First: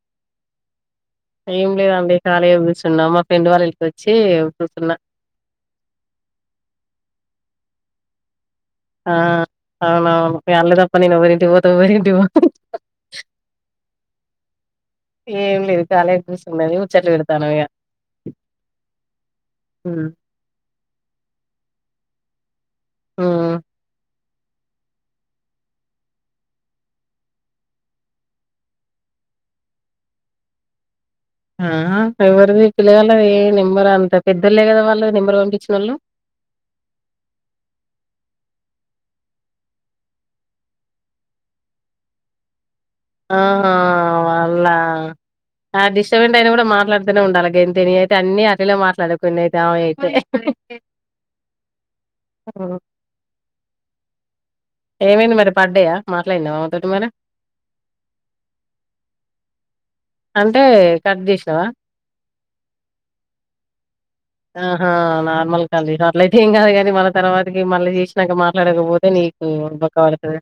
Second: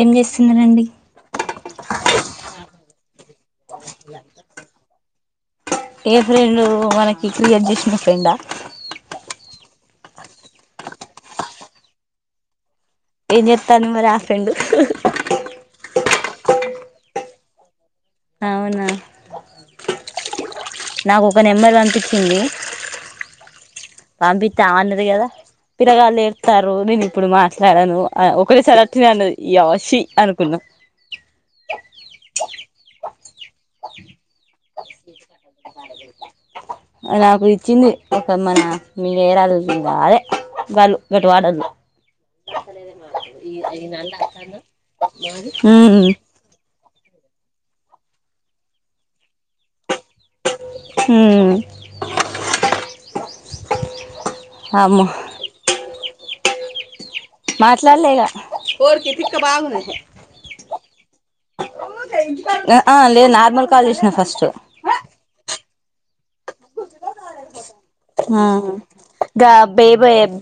ఏం జే స్తున్నారండి ఏం లేదండి కాలీగ గూచున్నాం మా ఫ్రెండ్ వాళ్ ఏ ఫ్రెండు మనకి క్రియేట్ జేసిన ఫ్రెండా ఆ అవునవును అళ్లేదప్ప నేను ఎవరింటికి పోత ఎవరింటికి వోన్ ఏం జెత్తంది మరి ఆ ఫ్రెండు కూసున్నది ముచ్చట్లు పెడతనం ఇగ అవునా హ్మ్ నాకు ఒక నెంబర్ పమ్పించింది హ్మ్. పంపితా అన్నది కదా పిలగాల్ ఏడుతారు నేను ఇప్పుడు మాట్లాడను ఆ ఒకటెసారి అట్లనే అన్నది యా శి అనుకున్నా ఆ ఎవరిది పిల్లవాల ఏ నెంబరు అంత పెద్దళ్లే కదా వాళ్ళు నెంబరు పంపించిన వాళ్ళు నాకు ఇచ్చింది ఒక మ మీ నేరల్ అదే బలు గట్ వాడళ్ళు ఆహా వాళ్ళ ఆ ఉమ్ డిస్టబెంట్ అయిన కూడా మాట్లాడ తనే ఉండాల తని గంతే నే అయితే అన్ని అటలే మాట్లాడుకున్న తాయ్ ఉమ్ అమ్మో ఏమైంది మరి పడ్డాయా మాట్లాడినా వ మామతోటి మరి మాట్లాడలే ఇగా అంటే కట్ జేసినవ అ ఆ లేదు నార్మల్ కాల్ జెస్ ఆహా నార్మల్ జెస్ అట్లయితే ఎం కాదు గానీ మనక్ తర్వాతకి మళ్ళీ చేసినాక ఆ మాట్లాడకపోతే నీకు గా బేబే బక్కవడుతది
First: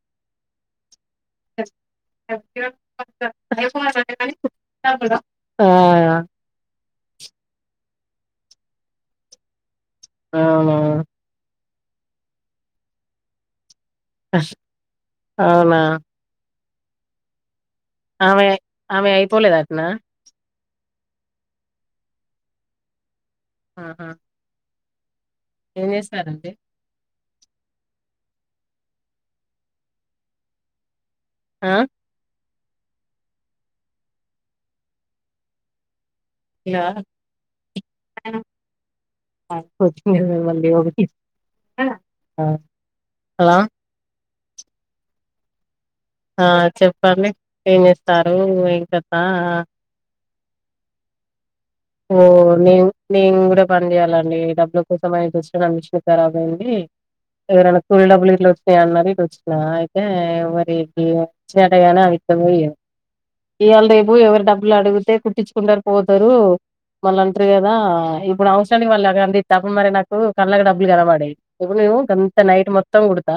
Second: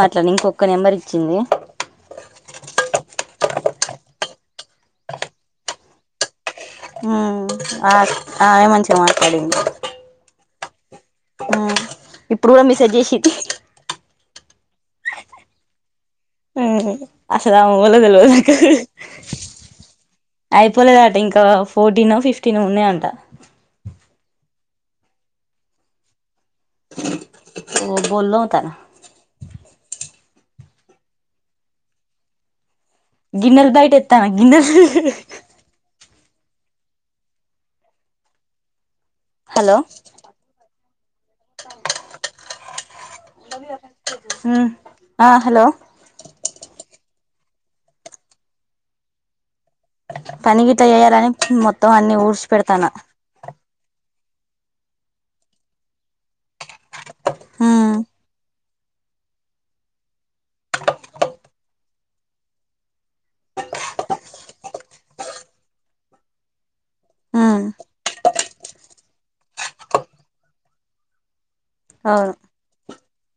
మాట్లాన్న ఇంకొక్క నంబర్ ఇయ్ - [unintelligible] [unintelligible] ఆ ఆ ఆమె మంచిగా మాట్లాడింది అవునా ఉమ్ ఇప్పుడు కూడా మెసేజ్ చేసిన్ అవునా ఉమ్ అసలు ఆమె ఎవల్లో తెల్వదు ఆమె నాకు ఆమె అయిపోలేదు అటనా పోలేదట ఇంకా ఫోర్టీన్ ఫిఫ్టీన్ ఉన్నాయంట ఆహా ఏం జేస్తారండి ఓ బోల్లోతనా ఆ గిన్నెల్ బయట ఎత్తా గిన్నెల్ హలో ఆ హలో కొత్తీమీర ఇవ్వండి ఒకటి హలో ఆ హలో ఏమ్ చేస్తున్నారు ఏం కథ ఆ పనికి తాయరు అయ్యాం [unintelligible] ఓ నిన్ నిన్ కూడాం బంద్ చేయాలండి డబ్బులు కోసం ఈ కూర్చి లో కూర్చుబెట్టారు ఏమోనండి ఏవన్నా కూలీ డబ్బులు గిట్లా వస్తే ఈ అంగడికి వచ్చినాక మరి [unintelligible] అయితే పో ఇవాళ రేపు ఎవరు డబ్బులు అడిగితే కుట్టించుకుంటారు పోతారు మళ్ళా అంటారు కదా ఇప్పుడు అవసరానికి వాళ్ళు అదే అండి పాపం మరి నాకు కళ్ళకు డబ్బులు కనపడ్డాయి ఇప్పుడు కొంత అవును అంత నైట్ మొత్తం కుడతా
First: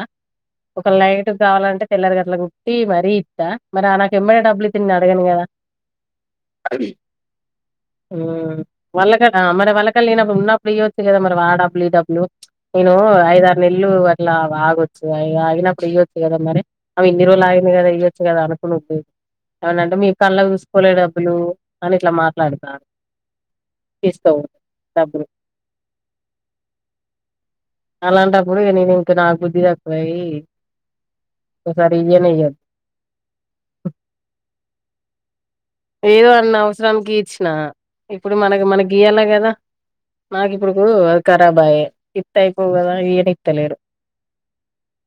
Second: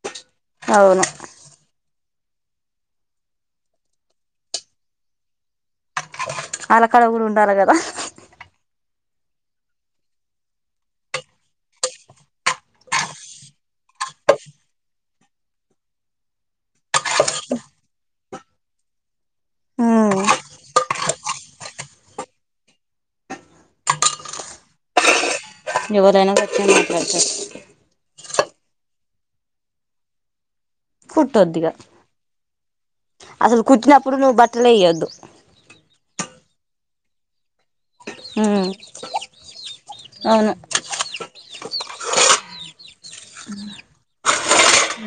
ఒక అవును నైట్ కావాలంటే తెల్లరి గట్లా కుట్టి మరీ ఇత్తా మరి ఆ నాకు ఎమ్మడే డబ్బులు ఇత్తే నిను అడగను కదా అల్ల కూడా ఉండాల కదా వాళ్ళకడ మరి వాళ్ళకళ్ళ లేనప్పుడు ఉన్నప్పుడు ఇయ్వొచ్చు కదా మరి ఆ డబ్లు ఈడబ్లు నిను ఒక ఆరు నెలలు అట్లా ఆగొచ్చు కదా ఆగినప్పుడు ఇవ్వచ్చు కదా మరి అవ్ ఇన్ని రోజులు ఆగింది కదా ఇవ్వొచ్చు కదా అనుకునింది ఏమంటంటే మీరు కళ్ళకు చూసుకోలే డబ్బులు అని ఇట్లా మాట్లాడుతారు ఇస్తావు ఎబ్బుడు ఎవరైనా గట్లే మాట్లాడతారు అలాంటప్పుడు నేను ఇంకా నాకు బుద్ధి వస్తున్నాయి కుట్టొద్దిగా ఒకసారి ఇవ్యనే ఇవ్వను అసలు కుట్టినప్పుడు నువ్వు బట్టలే ఇయ్యద్దు ఏదో అన్న అవసరానికి ఇచ్చిన ఇప్పుడు మనకి ఉమ్ మన గీయాలా కదా నాకు అవును ఇప్పుడు అది కారబ్ అయే ఇత్త అయిపో కదా ఈయనే ఇత్తలేరు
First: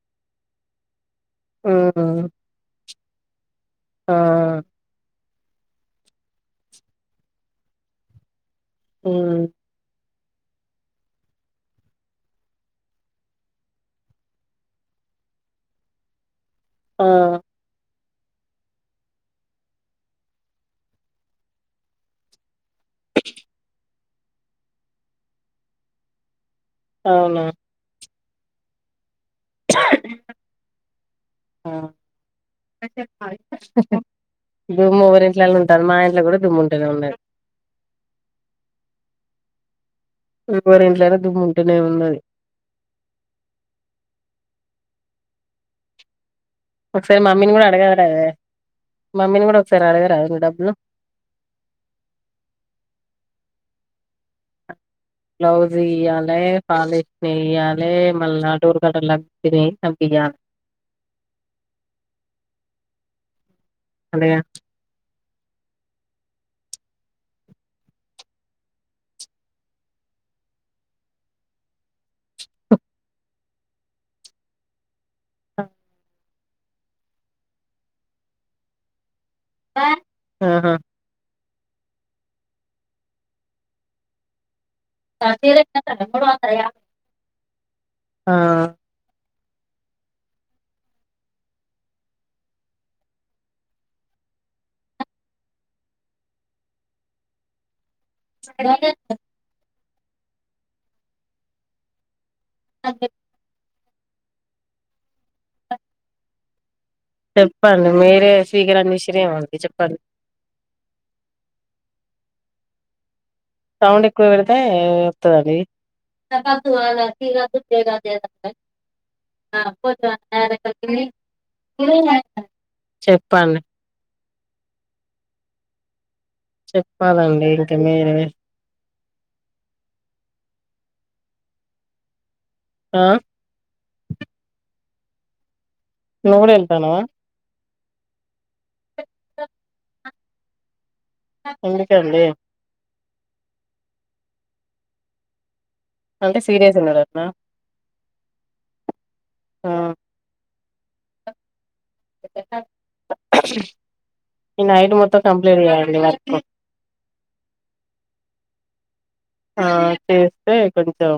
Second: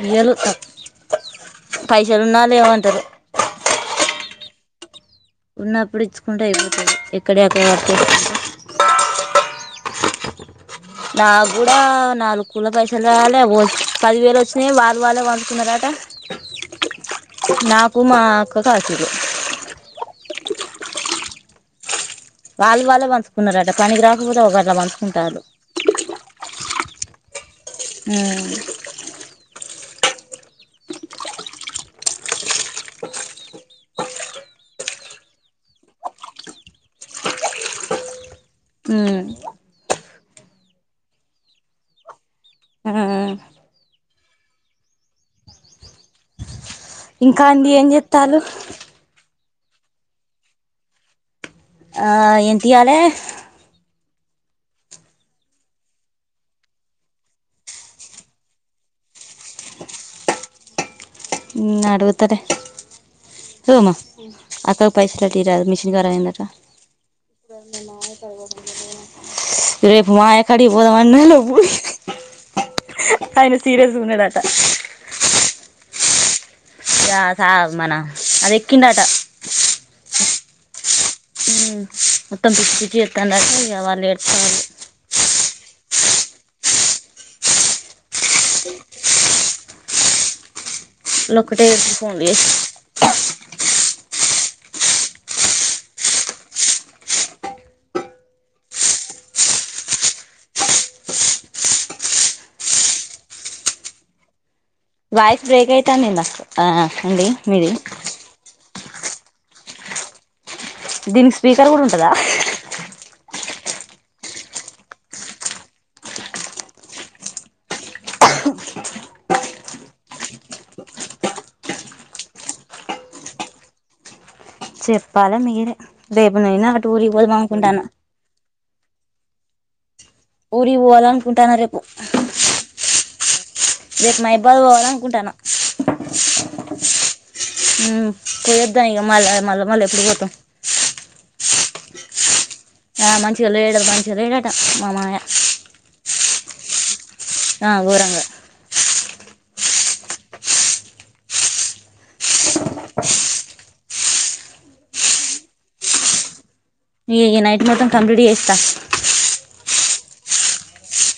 ఇయ్యాను పైసలు హ్మ్. ఉన్నావాల్లు ఏమంటారొ ఆ ఉన్నప్పుడు ఇచ్చుకుంటే అయిపొతాది మ్మ్ నాకు కూడా నాలుగు కూళ్ల పైసలు రావాలి పదివేలు వచ్చినాయి వాళ్ళు వాళ్ళే పంచుకున్నారట ఆ నాకు మా అక్కకు అసల్ ఇలే వాళ్ళు వాళ్ళే పంచుకున్నారట పనికి రాకపోతే ఒక అట్లా పంచుకుంటారు అవునా అవున్ ఆ దూమ్ము ఎవరింట్లో అయిన ఉంటాది మా ఇంట్లో కూడా దుమ్ము ఉంటాది మళ్ళా అన్ ఎవరి ఇంట్లోయినా దుమ్ముంటూనే ఉన్నది ఆ ఒకసారి ఇంకా మమ్మీని కూడా అండి అడగ ఏం రాయే చేత్తాలు మమ్మీని కూడా ఒకసారి అడగరాదే డబ్బులు ఆ ఎంత ఇయ్యాలే బ్లౌజ్ ఇయ్యాలే పాల్ష్ సే ఎయ్యాలే మళ్ళా డొర్ కటన్ లు అన్నిటివి వేస్ అంపి ఇయ్యాల్ మ్మ్ అడుగుతాలే పొమా అంతేగా అక్కకు పైసాల్ [unintelligible] రా మిషన్ కరాబ్ అయిదంటా రేపు మామయ్య కాడికి పోదమాన్నలే పడుస్ ఆయన సీరియస్ గా ఉన్నడంటా ఆ యా కాద్ మన అది ఎక్కిండాంట ఆహా మ్మ్ మొత్తం పిచ్చి పిచ్చి చెస్తాండట ఇగ వాళ్ళు ఏడ్తాంర్రు కాఫీ లేకి మరి బెల్లం కూడా అవుతాయ ఆ వాలోక్కటే ఫోన్లే ఎవరు జేతాన్లు అరే వాయిస్ బ్రేక్ అయితాన్ది ఏంది అక్క చెప్పండి మీరే స్పీకర్ ఆన్ చేసిర్రో ఏమో చెప్పండి దీనికి స్పీకర్ కూడా ఉంటందా సౌండ్ ఎక్కువ పెడితే వస్తదండి త త అగా తీగా దగాద [unintelligible] చెప్పండి చెప్పాలా మీరే రేపు నేను అటు ఊరికి పోదాం చెప్పాలండి ఇంకా అనుకుంటాన్న మీరే ఊరికి పోవాల అనుకుంటాన్న రేపు ఆ రేపు మైబాద్ పోవాల అనుకుంటన్నము నూవ్గూడ ఎల్తాన్నవా పోయొద్దామ్ ఇగ మళ్ళా మళ్ళా మళ్ళ ఎప్పుడు పోతాం ఎందుకండి ఆ మంచిగా లేడు మంచిగా లేడట మా మామయ్య అంటే సీరియస్ ఉన్నాడటన ఆ గోరంగా ఆ ఈ నైట్ మొత్తం కంప్లీట్ చెయ్యండి ఈ ఈ నైట్ మొత్తం కంప్లీట్ చేస్తా ఆ చేస్తే కొంచెం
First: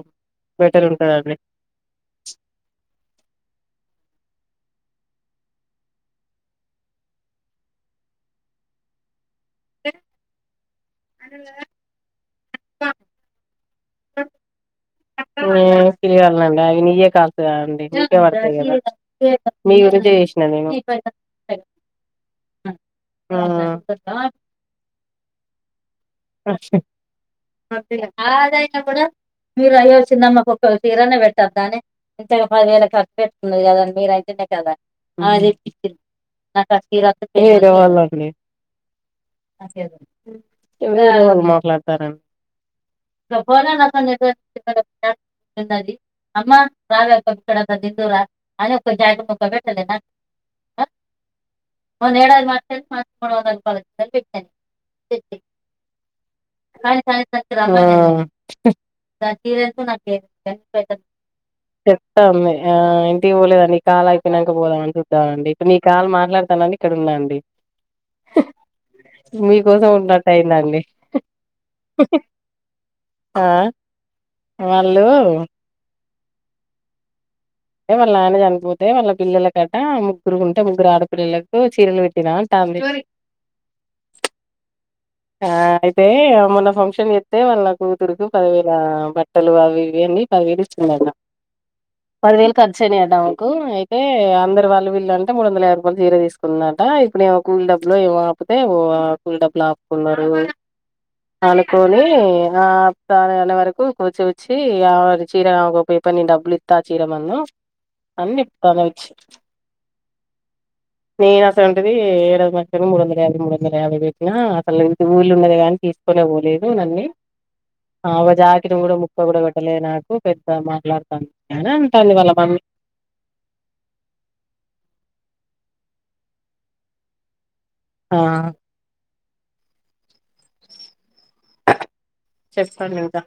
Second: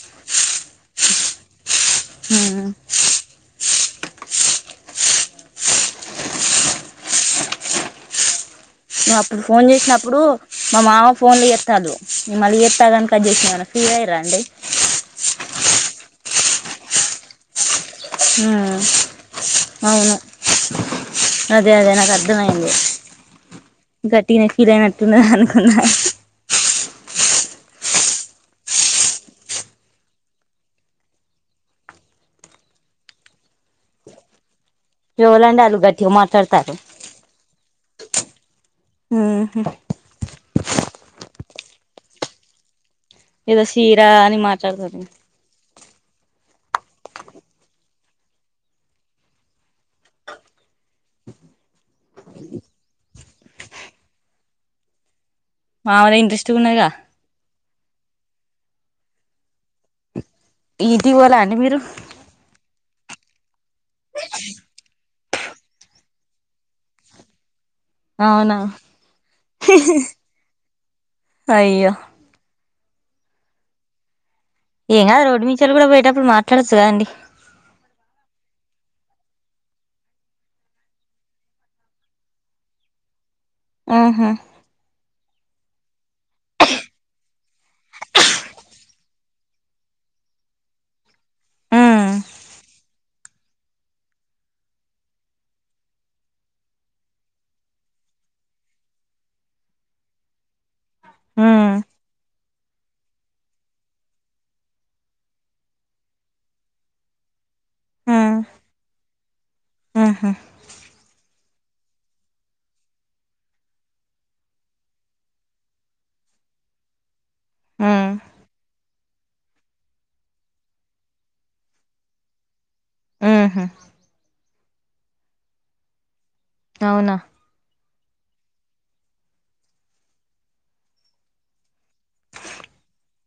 బెటర్ ఉంటది అండి ఉమ్ నువ్వు అప్పుడు ఫోన్ చేసినప్పుడు మా మామ ఫోన్లు చేస్తాన్డు మళ్ళీ చేత్త ఆగు అని కట్ చేసిన టీ తాగిర్రా ఆన్డి ఏమ్ తిరిగలనండి అవి నియ్యే కాల్స్ కాండి వతాయి ఉమ్ కదా మీ గురించే అవును చేసిన నేను ఆ గట్టిగనే ఫీల్ అయినట్టున్నది అనుకున్నా ఆదైనా కూడా మీరు అయ్యో చిన్నమ్మాకు ఒక చీరన్న పెట్టద్దానే ఇంక పది వేల ఖర్చు పెట్టుకున్నది కద మీరు అయితే కదా మరి ఎవలంటే వాళ్ళు గట్టిగా నాకు మాట్లాడతారు ఆ చీర అద్దు ఏవళ్లకు లేదు ఉహు మాట్లాడుతారంటా ఏదో చీరా అని మాట్లాడతారు న్నది అమ్మా రావే ఒక బుక్కడంత తిన్దువు రా అని ఒక జాకిటి ముక్క పెట్టలే నా మొన్న ఏడది మాసికనికి మనిషికి మూడు వందల రూపాల చీరలు పెట్టిన ఆమెదే ఇంట్రెస్ట్ ఉన్నదిగా ఆ దాని చీరేంతో నాకు ఎరుకే ఇంటికి పోలే అండి మీరు చెప్స్తా ఉన్న ఆ ఇంటికి పోలేదండి నీ కాలు అయిపోయినాక పోదాం అని చూస్తున్నండి ఇప్పుడు నీ కాలు మాట్లాతానని ఇక్కడ ఉన్నా అండి అవునా సైందడి అయ్యో ఆ ఏం వాళ్ళు కాదు రోడ్డు మీదించేలి కూడా పోయేటప్పుడు మాట్లాడచ్చుగదా అండి వాళ్ళ ఆయన చనిపోతే వాళ్ళ పిల్లలకి కటా ముగ్గురు ఉంటే ముగ్గురు ఆడపిల్లలకు చీరలు పెట్టినాంట అంటుంది ఆహా ఆ అయితే మొన్న ఫంక్షన్ చేస్తే వాళ్ళ కూతురుకు పదివేల బట్టలు అవి ఇవన్నీ అన్ని పదివేలు ఇచ్చి పోయిండట ఆహా పదివేలు ఖర్చు అయినాయట మాకు అయితే అందరు వాళ్ళ వీళ్ళంటే మూడు వందల యాబై రూపాయలు చీర తీసుకున్నారు అంట ఇప్పుడ ఆ కూల్ డబ్బులు ఏమొ ఆపితే కూ డబ్బులు ఆపు కున్నారు అనుకొని ఆ చాలా ఏళ్ళ వరకు పూసా గుచ్చి అది చీర ఆమెకు ఒప్ప చెప్పి నేను డబ్బులు ఇత్తా ఆ చీర మందం ఆ అన్ని ప్పదోచ్ ఆహా నేను అస్ ఏంటిది ఏడందలది మూడు వందల యాభై మూడు వందల యాభై బెట్టినా ఏంది ఊళ్ళో ఉన్నది గాని తీసుకోబోలేదు నన్నీ ఆ ఒక జాకట్ కూడా ముట్ పోగుడా పెట్టలే నాకు పెద్ద మాట్లాడుతాంది అయినా అంతా వాళ్ళ మమ్మీ ఆహా అవునా ఆ చెప్పండి ఇంకా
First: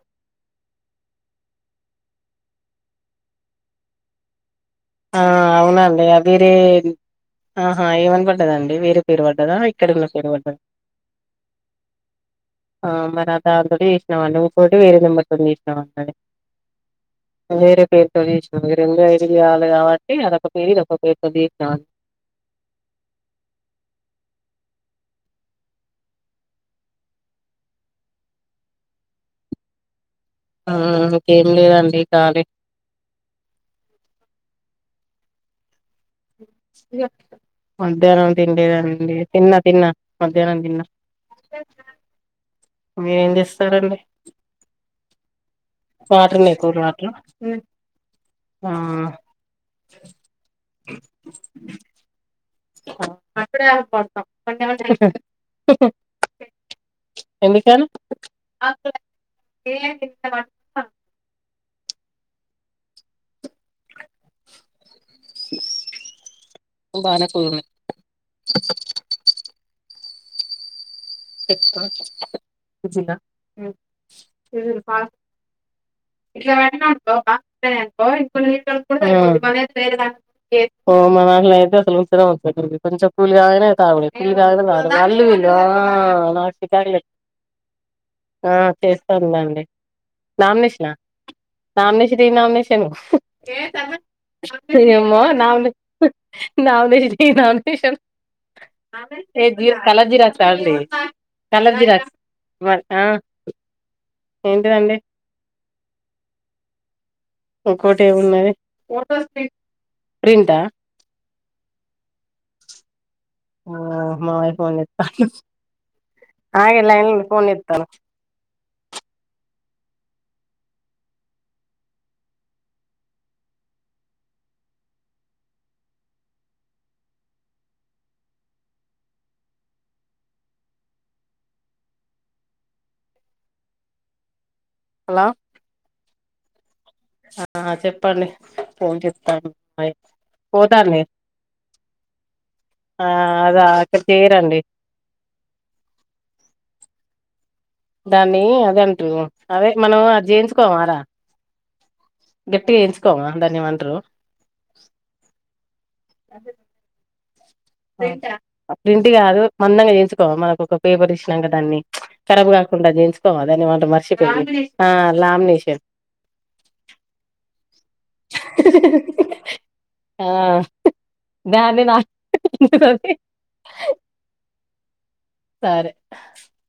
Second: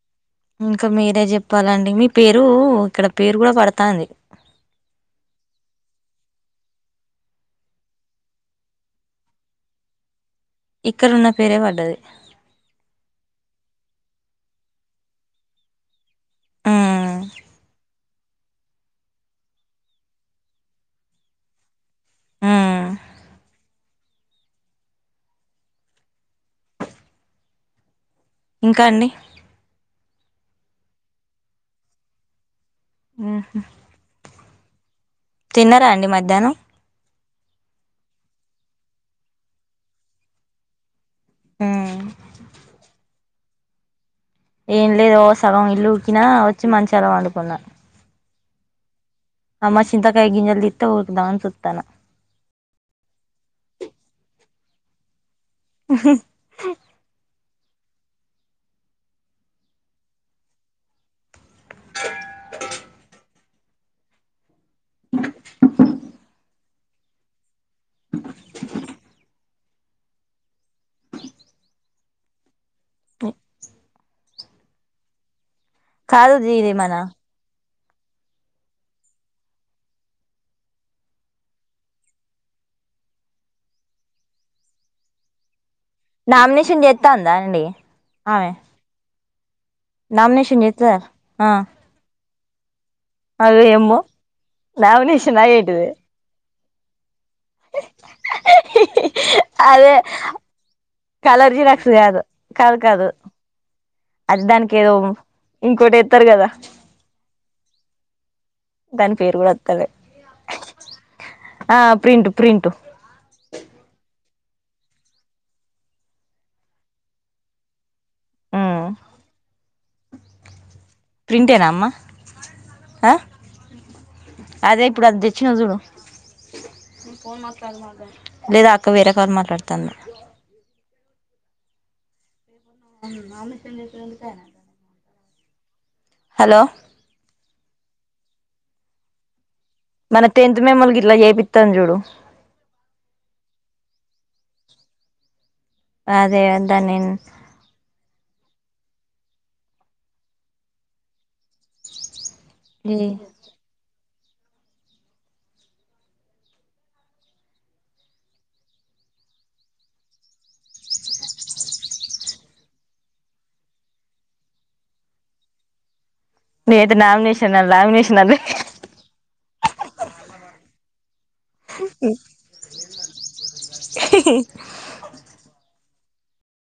ఇంకా మీరే చెప్పాలండి మీ పేరు ఇక్కడ పేరు గూడా పడతాంది ఆ అవునండి అదిరే ఆహా ఏమని పడ్డదండి వేరే పేరు పడ్డదా ఇక్కడన్న పేరు పడ్డ ఇక్కడున్న పేరే పడ్డది దానీతోటే చేసినా మండి ఇంకోటి వేరే నెంబర్తో చేసినా మండి ఉమ్, వేరే పేరు పేరుతో జేసినం రెండు ఐడి లు గావాలి కాబట్టి అదొక పేరు ఇది ఒక పేరుతో జెసినం మ్మ్ ఇంకా అండి మ్మ్ ఇంకేం లేదండి కాలి తిన్నరాండి మధ్యాహ్నం తింలేదండి తిన్నా తిన్నా మధ్యాహ్నం తిన్నా ఉమ్. మీరేం చేస్తారండి ఏం లేదో ఓ సగం ఇల్లు ఉకినా వచ్చి మంచానా పండుకున్న ఆ అమ్మా చింతకాయ గింజల్ దీతే ఉకుదామని సూతాన [unintelligible] ఎందుకని బానే [unintelligible] [unintelligible] కాదు ఇట్లా ఇది పడినా మన వనుకో బాక్తే మన కిలి అయితే అసలు [unintelligible] సప్పుడు కంగానే తాగుడు [unintelligible] ఆహా నామినేషన్ చికాకులే చేత్తాందా అండి ఆమె ఆ చేస్తాందండి. నామినేషన్ ఆ నామినేషన్ నామినేషన్ అవి ఏమో ఏమో నామినేషనా నా ఏంటిది నామినేషన్ ఏయ్ నామినేషన్ ఏ జి అదే కలర్ జిరాక్స్లు యాడున్నాయి కలర్ జిరాక్స్ కాదు కాదు ఆ కాదు అది దానికి ఏదో ఏంటిదండి ఇంకోటి ఎత్తరు గదా ఇంకోటి ఏమిన్నుది పేరు కూడా వత్తలే ప్రింటా ఆ ప్రింటూ ప్రింటూ ఆ మావయి ఫోన్ జెతాండు ఆ ఇగ లైన్లో ఉండు ఫోన్ జేత్తాను మ్ ప్రింటెనమ్మ ఆ అదే ఇప్పుడు అది తెచ్చినవ్ జుడు లేదక్క వేరే కాల్ మాట్లాడతన్న ఆమె [inaudible] హలో హలో ఆ చెప్పండి ఫోన్ చేత్తాండి మన టెన్త్ మెమోలకి పోతాంది ఇట్లా చేపిత్తాం చూడు ఆ [unintelligible] చేయరండి అదే అద్దని దాన్ని అదంటు అదే మనం అది చేయించుకోవాల గట్టిగా ఏయించుకోమా దాన్ని ఏమో అంటారు ప్రింట్ కాదు మందంగా చేయించుకోమా మాకొక పేపర్ ఇచ్చినాక దాన్ని కరాబ్ కా కుండా అది చేయిస్తాం దాన్నేమంటాం మర్చిపోయిన ఆ ల్యామినేషన్ లేదు నామినేషనా, ల్యామినేషనా అ ఆ దాన్ని [inaudible] సరే